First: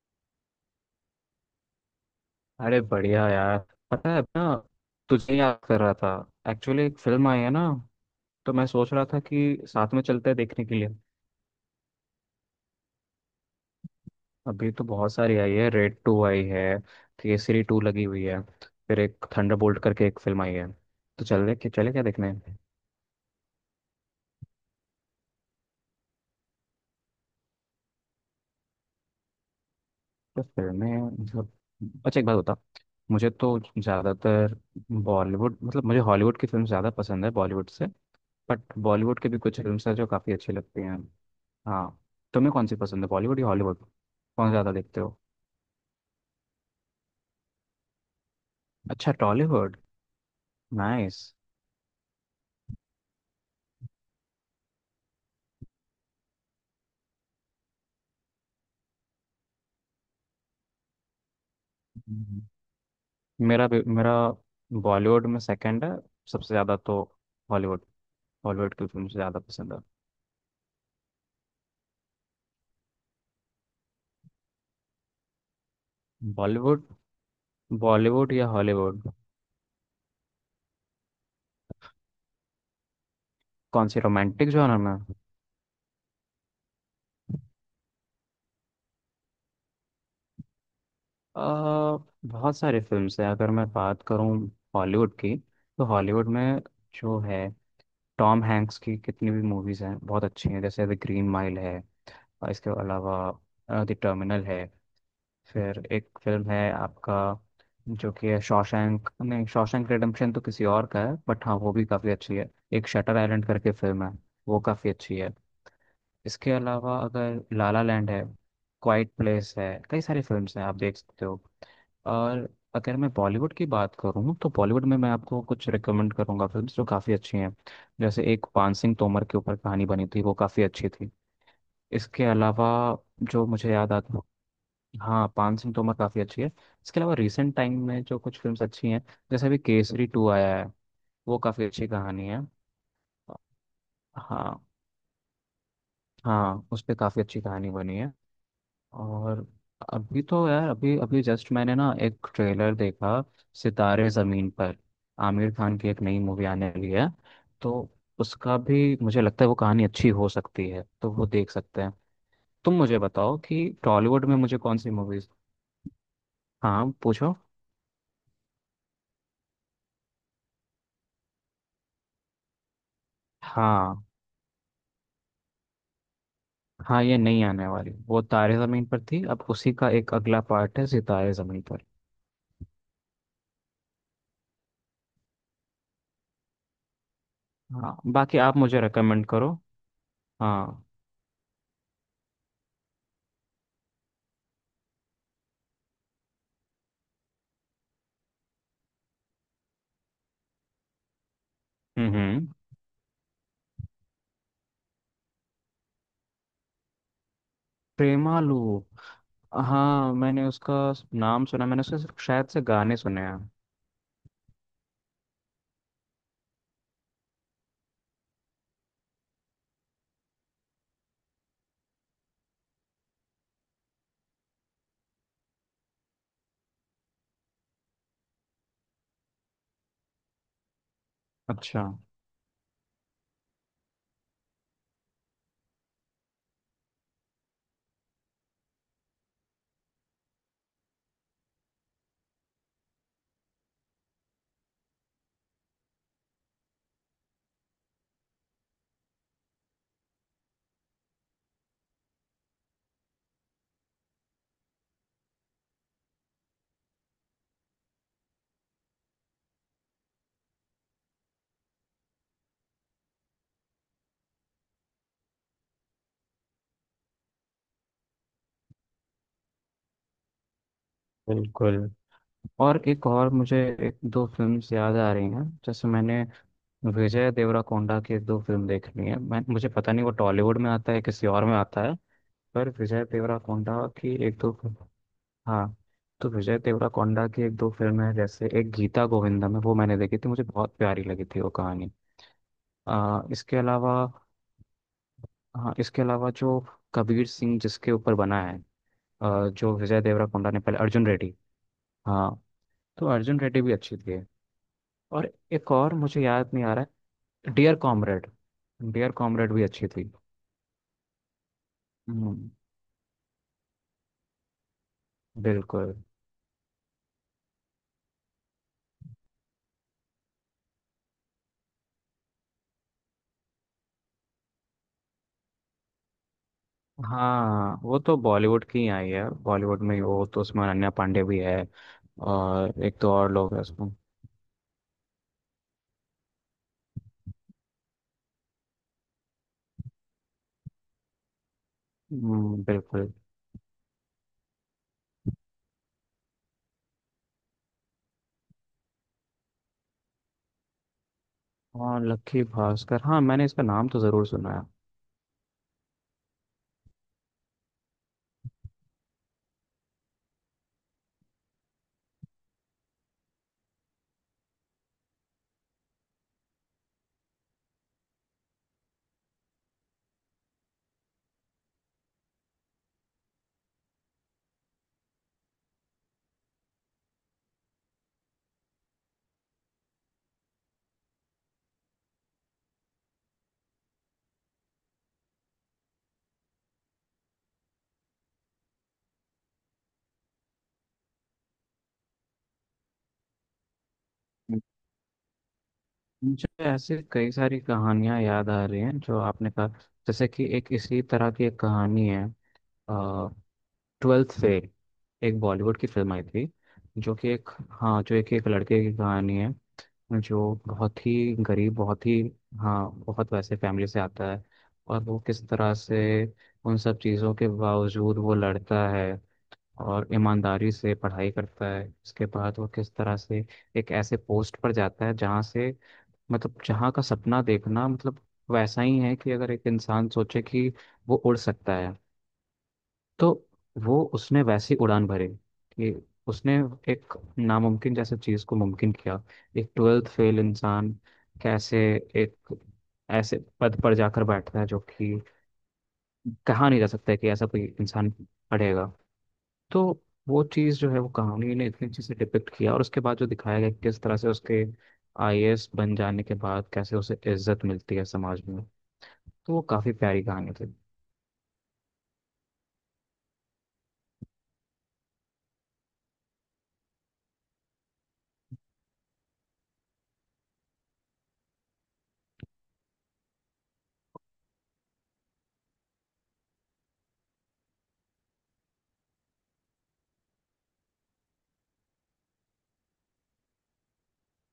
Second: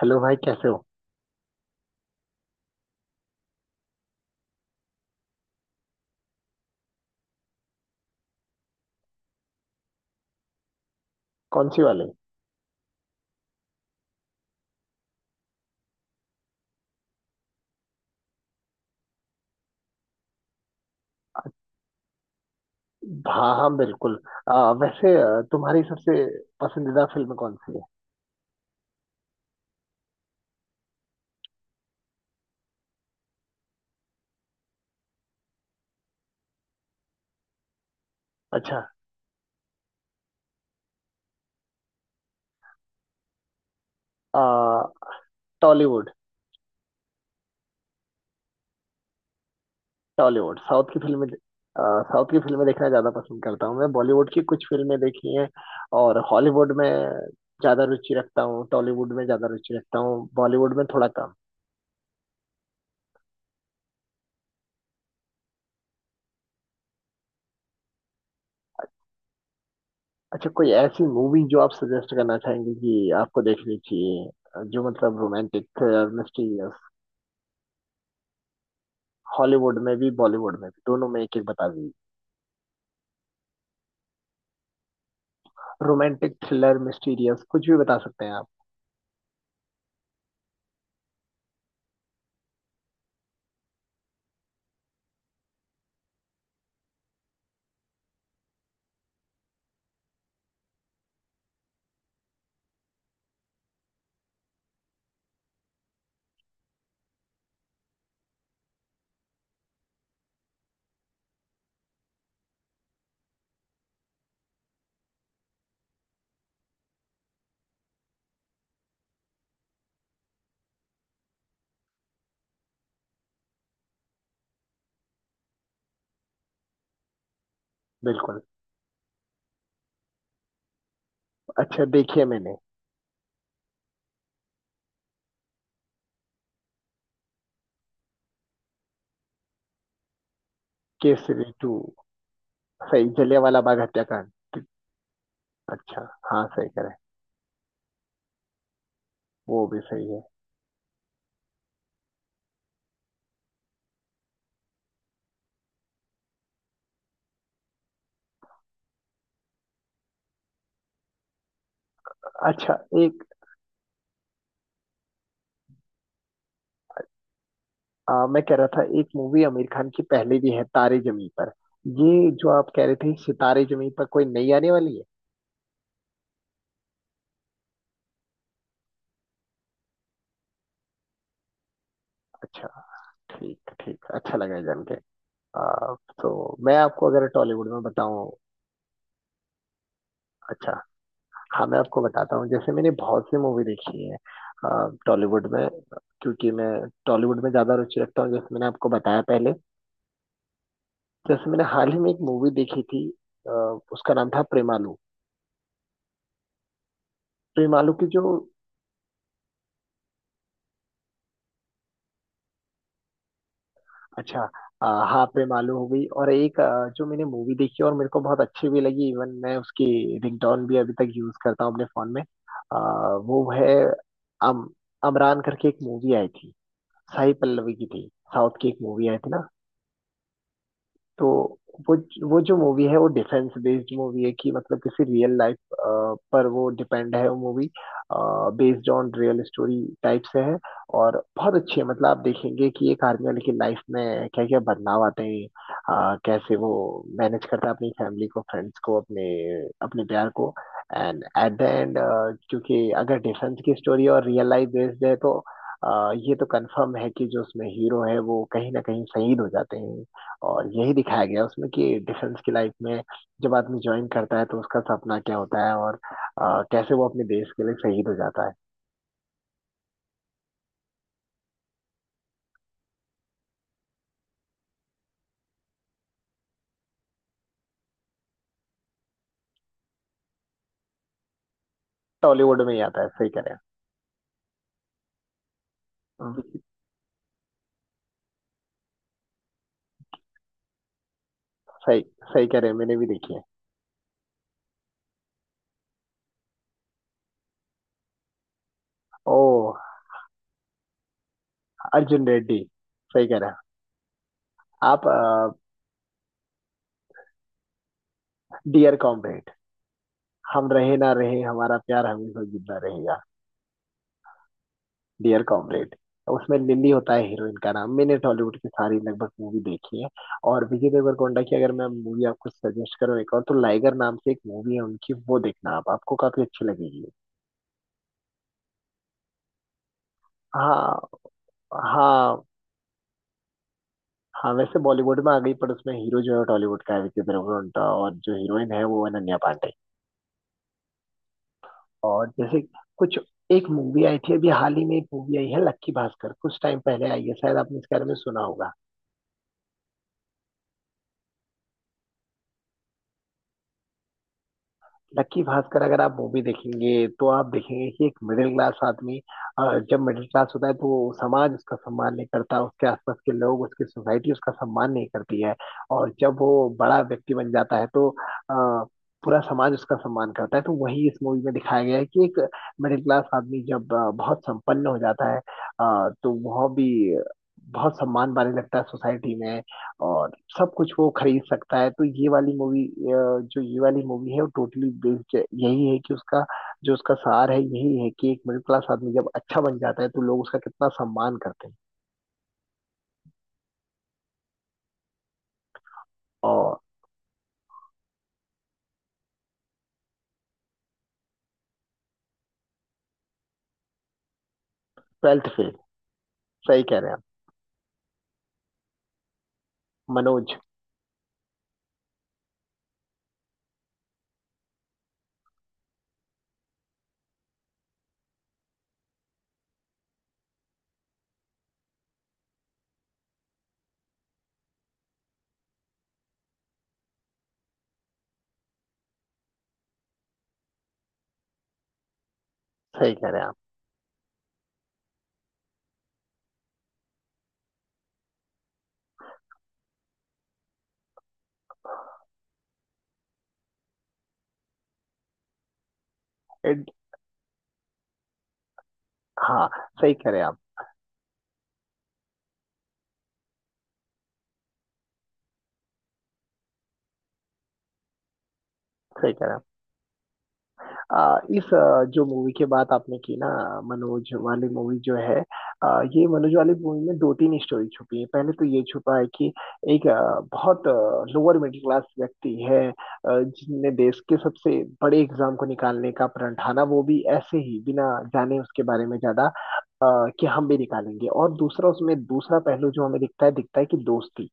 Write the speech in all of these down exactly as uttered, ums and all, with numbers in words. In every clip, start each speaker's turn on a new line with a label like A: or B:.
A: Hello भाई, कैसे हो?
B: अरे बढ़िया यार। पता है ना, तुझे याद कर रहा था। एक्चुअली एक फिल्म आई है ना, तो मैं सोच रहा था कि साथ में चलते हैं देखने के लिए।
A: कौन सी वाली?
B: अभी तो बहुत सारी आई है, रेड टू आई है, केसरी टू लगी हुई है, फिर एक थंडरबोल्ट करके एक फिल्म आई है। तो चले कि चले क्या देखने।
A: हाँ, हाँ, बिल्कुल। आ, वैसे आ, तुम्हारी सबसे पसंदीदा फिल्म कौन सी है?
B: तो फिल्में, मतलब, अच्छा एक बात बता, मुझे तो ज़्यादातर बॉलीवुड, मतलब मुझे हॉलीवुड की फिल्म ज़्यादा पसंद है बॉलीवुड से। बट
A: अच्छा।
B: बॉलीवुड के भी कुछ फिल्म हैं जो काफ़ी अच्छी लगती हैं। हाँ, तुम्हें कौन सी पसंद है, बॉलीवुड या हॉलीवुड? कौन ज़्यादा
A: आ,
B: देखते हो?
A: टॉलीवुड।
B: अच्छा, टॉलीवुड।
A: टॉलीवुड, साउथ की
B: नाइस।
A: फिल्में आ, साउथ की फिल्में देखना ज़्यादा पसंद करता हूँ। मैं बॉलीवुड की कुछ फिल्में देखी हैं। और हॉलीवुड में ज़्यादा रुचि रखता हूँ टॉलीवुड में ज़्यादा रुचि रखता हूँ, बॉलीवुड में थोड़ा कम।
B: हम्म। मेरा भी- मेरा बॉलीवुड में सेकंड है। सबसे ज़्यादा तो हॉलीवुड, हॉलीवुड की फिल्म ज़्यादा पसंद है।
A: अच्छा, कोई ऐसी मूवी जो आप सजेस्ट करना चाहेंगे कि आपको देखनी चाहिए, जो मतलब रोमांटिक,
B: बॉलीवुड,
A: मिस्टीरियस।
B: बॉलीवुड या हॉलीवुड?
A: हॉलीवुड में भी, बॉलीवुड में भी, दोनों में एक एक बता दीजिए।
B: कौन सी, रोमांटिक जॉनर में?
A: रोमांटिक, थ्रिलर, मिस्टीरियस, कुछ भी बता सकते हैं आप।
B: आ, बहुत सारी फिल्म्स हैं। अगर मैं बात करूँ हॉलीवुड की, तो हॉलीवुड में जो है, टॉम हैंक्स की कितनी भी मूवीज़ हैं बहुत अच्छी हैं। जैसे द ग्रीन माइल है, और इसके अलावा द टर्मिनल है, फिर एक फिल्म है आपका, जो कि है शॉशैंक, नहीं शॉशैंक रिडेम्पशन तो किसी और का है, बट हाँ वो भी काफ़ी अच्छी है। एक शटर आइलैंड करके फिल्म है, वो काफ़ी अच्छी है। इसके अलावा अगर लाला लैंड है, क्वाइट प्लेस है, कई सारी फिल्म्स हैं आप देख सकते हो। और अगर मैं बॉलीवुड की बात करूँ, तो बॉलीवुड में मैं आपको कुछ रिकमेंड करूँगा फिल्म्स जो काफ़ी अच्छी हैं। जैसे
A: बिल्कुल।
B: एक पान सिंह तोमर के ऊपर कहानी बनी थी, वो काफ़ी अच्छी थी।
A: अच्छा, देखिए,
B: इसके
A: मैंने।
B: अलावा जो मुझे याद आता, हाँ पान सिंह तोमर काफ़ी अच्छी है। इसके अलावा रिसेंट टाइम में जो कुछ फिल्म्स अच्छी हैं, जैसे अभी केसरी टू आया है, वो
A: केसरी
B: काफ़ी
A: टू।
B: अच्छी कहानी है।
A: सही, जलियांवाला बाग हत्याकांड।
B: हाँ।
A: अच्छा। हाँ,
B: हाँ,
A: सही कह
B: उस
A: रहे
B: पर
A: हैं।
B: काफ़ी अच्छी कहानी बनी है। और
A: वो भी सही
B: अभी
A: है।
B: तो यार, अभी अभी जस्ट मैंने ना एक ट्रेलर देखा, सितारे ज़मीन पर, आमिर खान की एक नई मूवी आने वाली है। तो उसका भी मुझे लगता है वो कहानी अच्छी हो सकती है, तो वो देख सकते हैं। तुम
A: अच्छा,
B: मुझे
A: एक
B: बताओ कि टॉलीवुड में मुझे कौन सी मूवीज़। हाँ पूछो।
A: आ, मैं कह रहा था एक मूवी आमिर खान की पहले भी है, तारे जमी पर। ये जो आप कह रहे थे सितारे जमी
B: हाँ,
A: पर, कोई नई आने वाली है?
B: हाँ ये नहीं आने वाली, वो तारे ज़मीन पर थी, अब उसी का एक अगला पार्ट है सितारे ज़मीन पर।
A: अच्छा। ठीक ठीक, अच्छा लगा जान के। आ, तो मैं आपको अगर टॉलीवुड में
B: हाँ,
A: बताऊं।
B: बाकी आप मुझे रेकमेंड करो।
A: अच्छा।
B: हाँ।
A: हाँ, मैं आपको बताता हूँ। जैसे मैंने बहुत सी मूवी देखी है टॉलीवुड में, क्योंकि मैं टॉलीवुड में ज्यादा रुचि रखता हूँ, जैसे मैंने आपको बताया पहले। जैसे मैंने हाल ही में
B: हम्म,
A: एक मूवी
B: हम्म।
A: देखी थी। अ, उसका नाम था प्रेमालू। प्रेमालू की जो।
B: प्रेमालू, हाँ मैंने उसका नाम सुना। मैंने उसके सिर्फ शायद से गाने सुने हैं।
A: अच्छा। अ, हाँ, प्रेमालू हो गई। और एक, अ, जो मैंने मूवी देखी और मेरे को बहुत अच्छी भी लगी, इवन मैं उसकी रिंगटोन भी अभी तक यूज करता हूँ अपने फोन में। अ, वो है, अम अमरान करके एक मूवी आई थी। साई पल्लवी की थी। साउथ की एक मूवी आई थी ना। तो
B: अच्छा।
A: वो, वो जो मूवी है वो डिफेंस बेस्ड मूवी है कि मतलब किसी रियल लाइफ पर वो डिपेंड है वो movie, based on real story type से है। और बहुत अच्छी है। मतलब आप देखेंगे कि एक आर्मी वाले की लाइफ में क्या क्या बदलाव आते हैं, अ, कैसे वो मैनेज करता है अपनी फैमिली को, फ्रेंड्स को, अपने अपने प्यार को। एंड एट द एंड, क्योंकि अगर डिफेंस की स्टोरी और रियल लाइफ बेस्ड है तो अ, ये तो कंफर्म है कि जो उसमें हीरो है वो कहीं ना कहीं शहीद हो जाते हैं। और यही दिखाया गया उसमें कि डिफेंस की लाइफ में जब आदमी ज्वाइन करता है तो उसका सपना क्या होता है, और अ, कैसे वो अपने देश के लिए शहीद हो जाता है।
B: बिल्कुल। और एक और मुझे एक दो फिल्म्स याद आ रही हैं, जैसे मैंने विजय देवराकोंडा की दो फिल्म देख ली है। मैं मुझे पता नहीं वो टॉलीवुड में आता है किसी और में आता है।
A: टॉलीवुड
B: पर
A: में ही आता
B: विजय
A: है, सही कह रहे हैं।
B: देवराकोंडा की एक दो, हाँ, तो विजय
A: हम्म।
B: देवराकोंडा की एक दो फिल्में हैं, जैसे एक गीता गोविंदम है, वो मैंने देखी थी, मुझे बहुत प्यारी लगी थी वो कहानी।
A: सही, सही कह रहे हैं, मैंने भी
B: आ,
A: देखी है।
B: इसके अलावा, हाँ इसके अलावा जो कबीर सिंह जिसके ऊपर बना है,
A: ओ,
B: आ, जो विजय देवराकोंडा ने पहले अर्जुन रेड्डी,
A: अर्जुन
B: हाँ
A: रेड्डी।
B: तो
A: सही कह
B: अर्जुन
A: रहे हैं
B: रेड्डी भी अच्छी थी।
A: आप।
B: और एक और मुझे याद नहीं आ रहा है, dear comrade.
A: Dear
B: dear
A: comrade.
B: Comrade भी अच्छी थी।
A: हम रहे ना रहे, हमारा प्यार हमेशा
B: हम्म,
A: जिंदा रहेगा। Dear comrade.
B: बिल्कुल।
A: उसमें लिली होता है हीरोइन का नाम। मैंने टॉलीवुड की सारी लगभग मूवी देखी है। और विजय देवरकोंडा की अगर मैं मूवी आपको सजेस्ट करूँ एक और, तो लाइगर नाम से एक मूवी है उनकी, वो देखना आप, आपको काफी अच्छी लगेगी।
B: हाँ वो तो बॉलीवुड की ही आई है, बॉलीवुड में ही, वो तो उसमें अनन्या
A: हाँ,
B: पांडे भी है,
A: हाँ।
B: और एक दो और लोग हैं उसमें।
A: हाँ, वैसे बॉलीवुड में आ गई पर उसमें हीरो जो है टॉलीवुड का है, विजय देवरकोंडा, और जो हीरोइन है वो है अनन्या पांडे। और जैसे
B: हम्म, बिल्कुल।
A: कुछ, एक मूवी आई थी अभी हाल ही में एक मूवी आई है लक्की भास्कर, कुछ टाइम पहले आई है, शायद आपने इसके बारे में सुना होगा।
B: हाँ लक्की भास्कर, हाँ मैंने इसका नाम तो ज़रूर सुना है।
A: लक्की भास्कर अगर आप मूवी देखेंगे तो आप देखेंगे कि एक मिडिल क्लास आदमी, अ, जब मिडिल क्लास होता है तो समाज उसका सम्मान नहीं करता, उसके आसपास के लोग, उसकी सोसाइटी उसका सम्मान नहीं करती है। और जब वो बड़ा व्यक्ति बन जाता है तो अ, पूरा समाज उसका सम्मान करता है। तो वही इस मूवी में दिखाया गया है कि एक मिडिल क्लास आदमी जब अ, बहुत संपन्न हो जाता है, अ, तो वह भी बहुत सम्मान पाने लगता है सोसाइटी में। और सब कुछ वो खरीद सकता है। तो ये वाली मूवी जो ये वाली मूवी है वो टोटली बेस्ड यही है कि उसका, जो उसका सार है यही है कि एक मिडिल क्लास आदमी जब अच्छा बन जाता है तो लोग उसका कितना सम्मान करते हैं।
B: मुझे
A: और,
B: ऐसे कई सारी कहानियाँ याद आ रही हैं जो आपने कहा, जैसे कि एक इसी तरह की एक कहानी है, ट्वेल्थ फेल, एक
A: ट्वेल्थ फेल।
B: बॉलीवुड की फिल्म आई थी,
A: सही कह रहे हैं
B: जो
A: आप।
B: कि एक, हाँ जो एक एक लड़के की कहानी है। जो
A: मनोज।
B: बहुत ही गरीब, बहुत ही, हाँ बहुत वैसे फैमिली से आता है, और वो किस तरह से उन सब चीज़ों के बावजूद वो लड़ता है और ईमानदारी से पढ़ाई करता है। उसके बाद वो किस तरह से एक ऐसे पोस्ट पर जाता है जहाँ से, मतलब जहाँ का सपना देखना, मतलब वैसा ही है कि अगर एक इंसान सोचे कि वो उड़ सकता है,
A: सही कह
B: तो
A: रहे हैं आप।
B: वो, उसने वैसी उड़ान भरी कि उसने एक नामुमकिन जैसे चीज़ को मुमकिन किया। एक ट्वेल्थ फेल इंसान कैसे एक ऐसे पद पर जाकर बैठता है जो कि कहा नहीं जा
A: एड।
B: सकता है कि ऐसा कोई इंसान पढ़ेगा।
A: हाँ।
B: तो
A: सही कह रहे
B: वो
A: हैं आप।
B: चीज़ जो है, वो कहानी ने इतनी अच्छे से डिपिक्ट किया, और उसके बाद जो दिखाया गया कि किस तरह से उसके आईएएस बन जाने के बाद कैसे उसे इज्जत मिलती है समाज में।
A: सही कह रहे
B: तो
A: हैं
B: वो
A: आप।
B: काफ़ी प्यारी कहानी थी।
A: आ, इस आ, जो मूवी की बात आपने की ना, मनोज वाली मूवी जो है, आ, ये मनोज वाली मूवी में दो तीन स्टोरी छुपी है। पहले तो ये छुपा है कि एक आ, बहुत लोअर मिडिल क्लास व्यक्ति है, आ, जिसने देश के सबसे बड़े एग्जाम को निकालने का प्रण ठाना, वो भी ऐसे ही बिना जाने उसके बारे में ज्यादा, आ, कि हम भी निकालेंगे। और दूसरा, उसमें दूसरा पहलू जो हमें दिखता है, दिखता है कि दोस्ती,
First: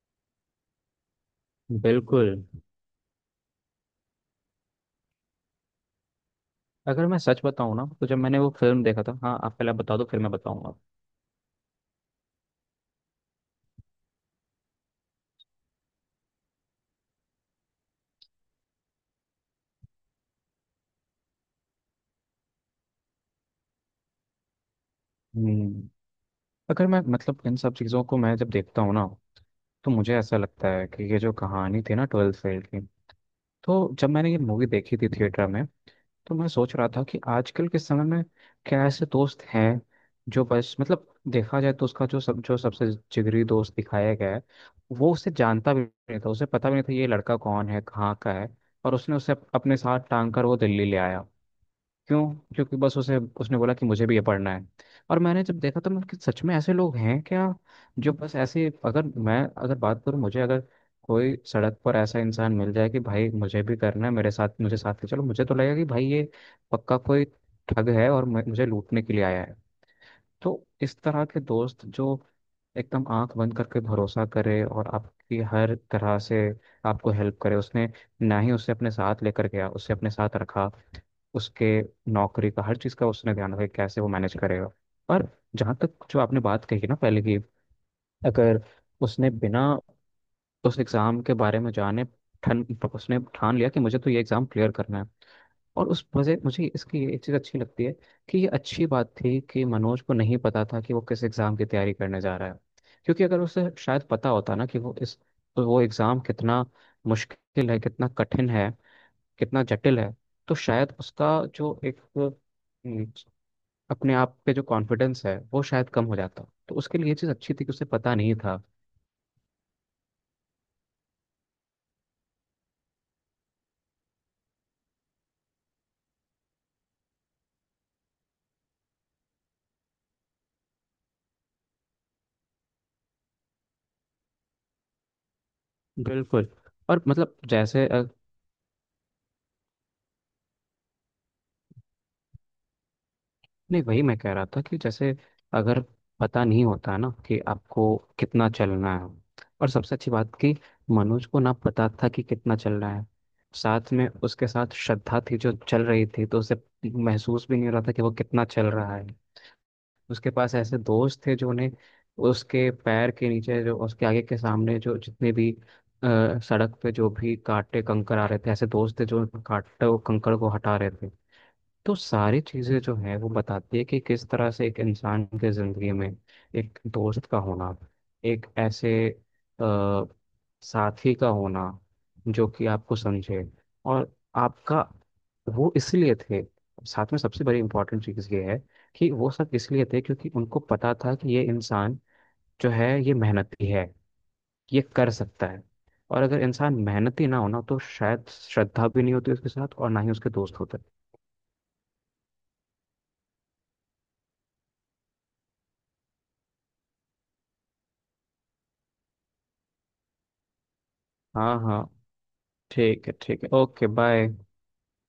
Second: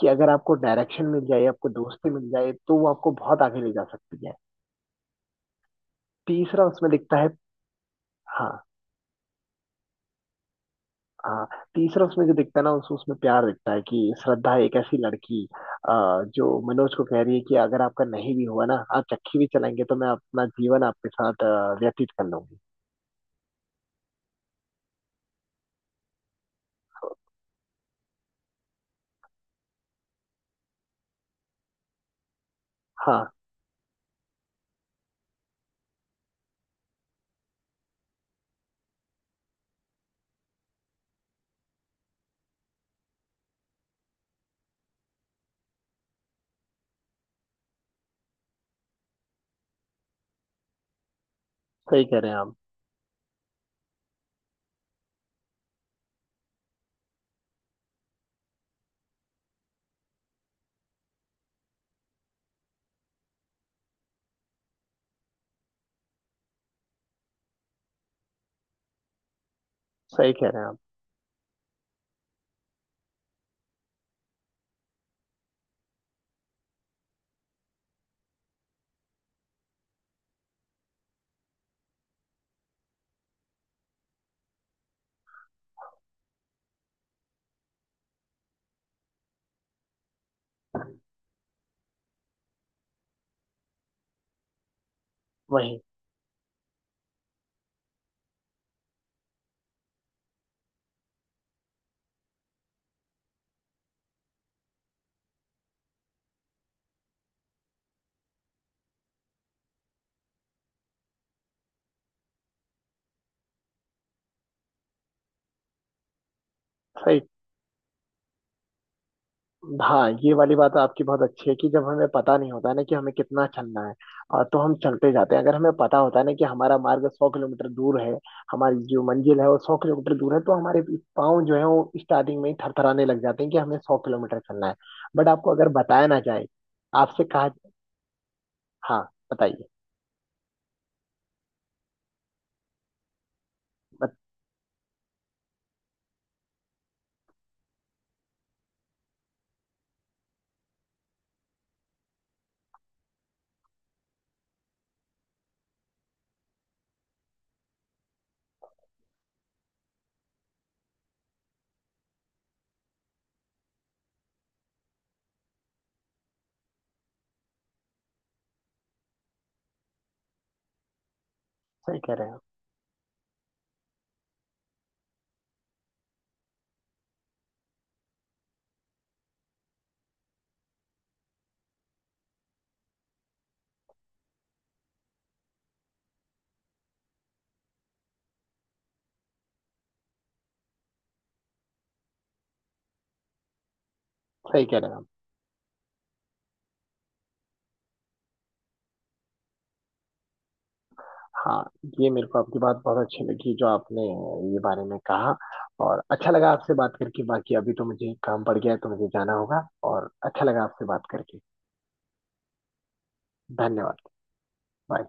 A: कि अगर आपको डायरेक्शन मिल जाए, आपको दोस्ती मिल
B: बिल्कुल।
A: जाए, तो वो आपको बहुत आगे ले जा सकती है। तीसरा उसमें
B: अगर
A: दिखता
B: मैं
A: है।
B: सच बताऊँ ना, तो जब मैंने वो
A: हाँ।
B: फिल्म देखा था, हाँ आप पहले बता दो फिर मैं बताऊंगा।
A: हाँ। तीसरा उसमें जो दिखता है ना, उस उसमें प्यार दिखता है कि श्रद्धा एक ऐसी लड़की, आ, जो मनोज को कह रही है कि अगर आपका नहीं भी हुआ ना, आप चक्की भी चलाएंगे तो मैं अपना जीवन आपके साथ अ, व्यतीत कर लूंगी।
B: हम्म। अगर मैं, मतलब इन सब चीज़ों को मैं जब देखता हूँ ना, तो मुझे ऐसा लगता है कि ये जो कहानी थी ना ट्वेल्थ फेल की,
A: हाँ,
B: तो जब मैंने ये मूवी देखी थी थिएटर में, तो मैं सोच रहा था कि आजकल के समय में क्या ऐसे दोस्त हैं जो बस, मतलब देखा जाए तो उसका जो सब, जो सबसे जिगरी दोस्त दिखाया गया है, वो उसे जानता भी नहीं था, उसे पता भी नहीं था ये लड़का कौन है, कहाँ का है। और उसने उसे अप- अपने साथ टांग कर वो दिल्ली ले आया।
A: सही कह
B: क्यों?
A: रहे हैं आप।
B: क्योंकि बस उसे उसने बोला कि मुझे भी ये पढ़ना है। और मैंने जब देखा तो मैं कि सच में ऐसे लोग हैं क्या जो बस ऐसे, अगर मैं, अगर बात करूँ, मुझे अगर कोई सड़क पर ऐसा इंसान मिल जाए कि भाई मुझे भी करना है, मेरे साथ, मुझे साथ ले चलो, मुझे तो लगेगा कि भाई ये पक्का कोई ठग है और मैं- मुझे लूटने के लिए आया है।
A: सही कह
B: तो
A: रहे हैं आप।
B: इस तरह के दोस्त जो एकदम आंख बंद करके भरोसा करे और आपकी हर तरह से आपको हेल्प करे, उसने ना ही उसे अपने साथ लेकर गया, उसे अपने साथ रखा, उसके नौकरी का हर चीज़ का उसने ध्यान रखा कि कैसे वो मैनेज करेगा। और जहाँ तक जो आपने बात कही ना पहले की, अगर, उसने बिना उस एग्ज़ाम के बारे में जाने, ठन, उसने ठान लिया कि मुझे तो ये एग्ज़ाम क्लियर करना है।
A: वही।
B: और उस वजह मुझे इसकी ये एक चीज़ अच्छी लगती है कि ये अच्छी बात थी कि मनोज को नहीं पता था कि वो किस एग्ज़ाम की तैयारी करने जा रहा है। क्योंकि अगर उसे शायद पता होता ना कि वो इस, वो एग्ज़ाम कितना मुश्किल है, कितना कठिन है, कितना जटिल है, तो शायद उसका जो एक हम्म, अपने आप पे जो कॉन्फिडेंस है वो शायद कम हो जाता। तो उसके लिए ये
A: सही।
B: चीज़ अच्छी थी कि उसे पता नहीं था।
A: हाँ, ये वाली बात आपकी बहुत अच्छी है कि जब हमें पता नहीं होता है ना कि हमें कितना चलना है और तो हम चलते जाते हैं। अगर हमें पता होता है ना कि हमारा मार्ग सौ किलोमीटर दूर है, हमारी जो मंजिल है वो सौ किलोमीटर दूर है, तो हमारे पाँव जो है वो स्टार्टिंग में ही थरथराने लग जाते हैं कि हमें सौ किलोमीटर चलना है। बट आपको अगर बताया ना जाए,
B: बिल्कुल। और
A: आपसे
B: मतलब
A: कहा।
B: जैसे अ,
A: हाँ। बताइए।
B: नहीं, वही
A: बत,
B: मैं कह रहा था कि जैसे अगर पता नहीं होता ना कि आपको कितना चलना है, और सबसे अच्छी बात कि मनोज को ना पता था कि कितना चलना है। साथ में उसके साथ श्रद्धा थी जो चल रही थी, तो उसे महसूस भी नहीं हो रहा था कि वो कितना चल रहा है। उसके पास ऐसे दोस्त थे जो उन्हें, उसके पैर के नीचे, जो उसके आगे के सामने, जो जितने भी अ, सड़क पे जो भी कांटे कंकर आ रहे थे, ऐसे दोस्त थे जो कांटे और कंकर को हटा रहे थे। तो
A: सही कह रहे हैं आप,
B: सारी चीज़ें जो है वो बताती है कि किस तरह से एक इंसान के ज़िंदगी में एक दोस्त का होना, एक ऐसे अ, साथी का होना जो कि आपको समझे, और आपका, वो इसलिए थे। साथ में सबसे बड़ी इम्पोर्टेंट चीज़ ये है कि वो सब इसलिए थे क्योंकि उनको पता था कि ये इंसान जो है ये मेहनती है,
A: सही कह
B: ये
A: रहे हैं आप।
B: कर सकता है। और अगर इंसान मेहनती ना होना तो शायद श्रद्धा भी नहीं होती उसके साथ और ना ही उसके दोस्त होते।
A: हाँ, ये मेरे को आपकी बात बहुत अच्छी लगी, जो आपने ये बारे में कहा। और अच्छा लगा आपसे बात करके। बाकी अभी तो मुझे काम पड़ गया है, तो मुझे जाना होगा। और अच्छा लगा आपसे बात करके।
B: हाँ, हाँ, ठीक है, ठीक है, ओके
A: धन्यवाद।
B: बाय।
A: बाय।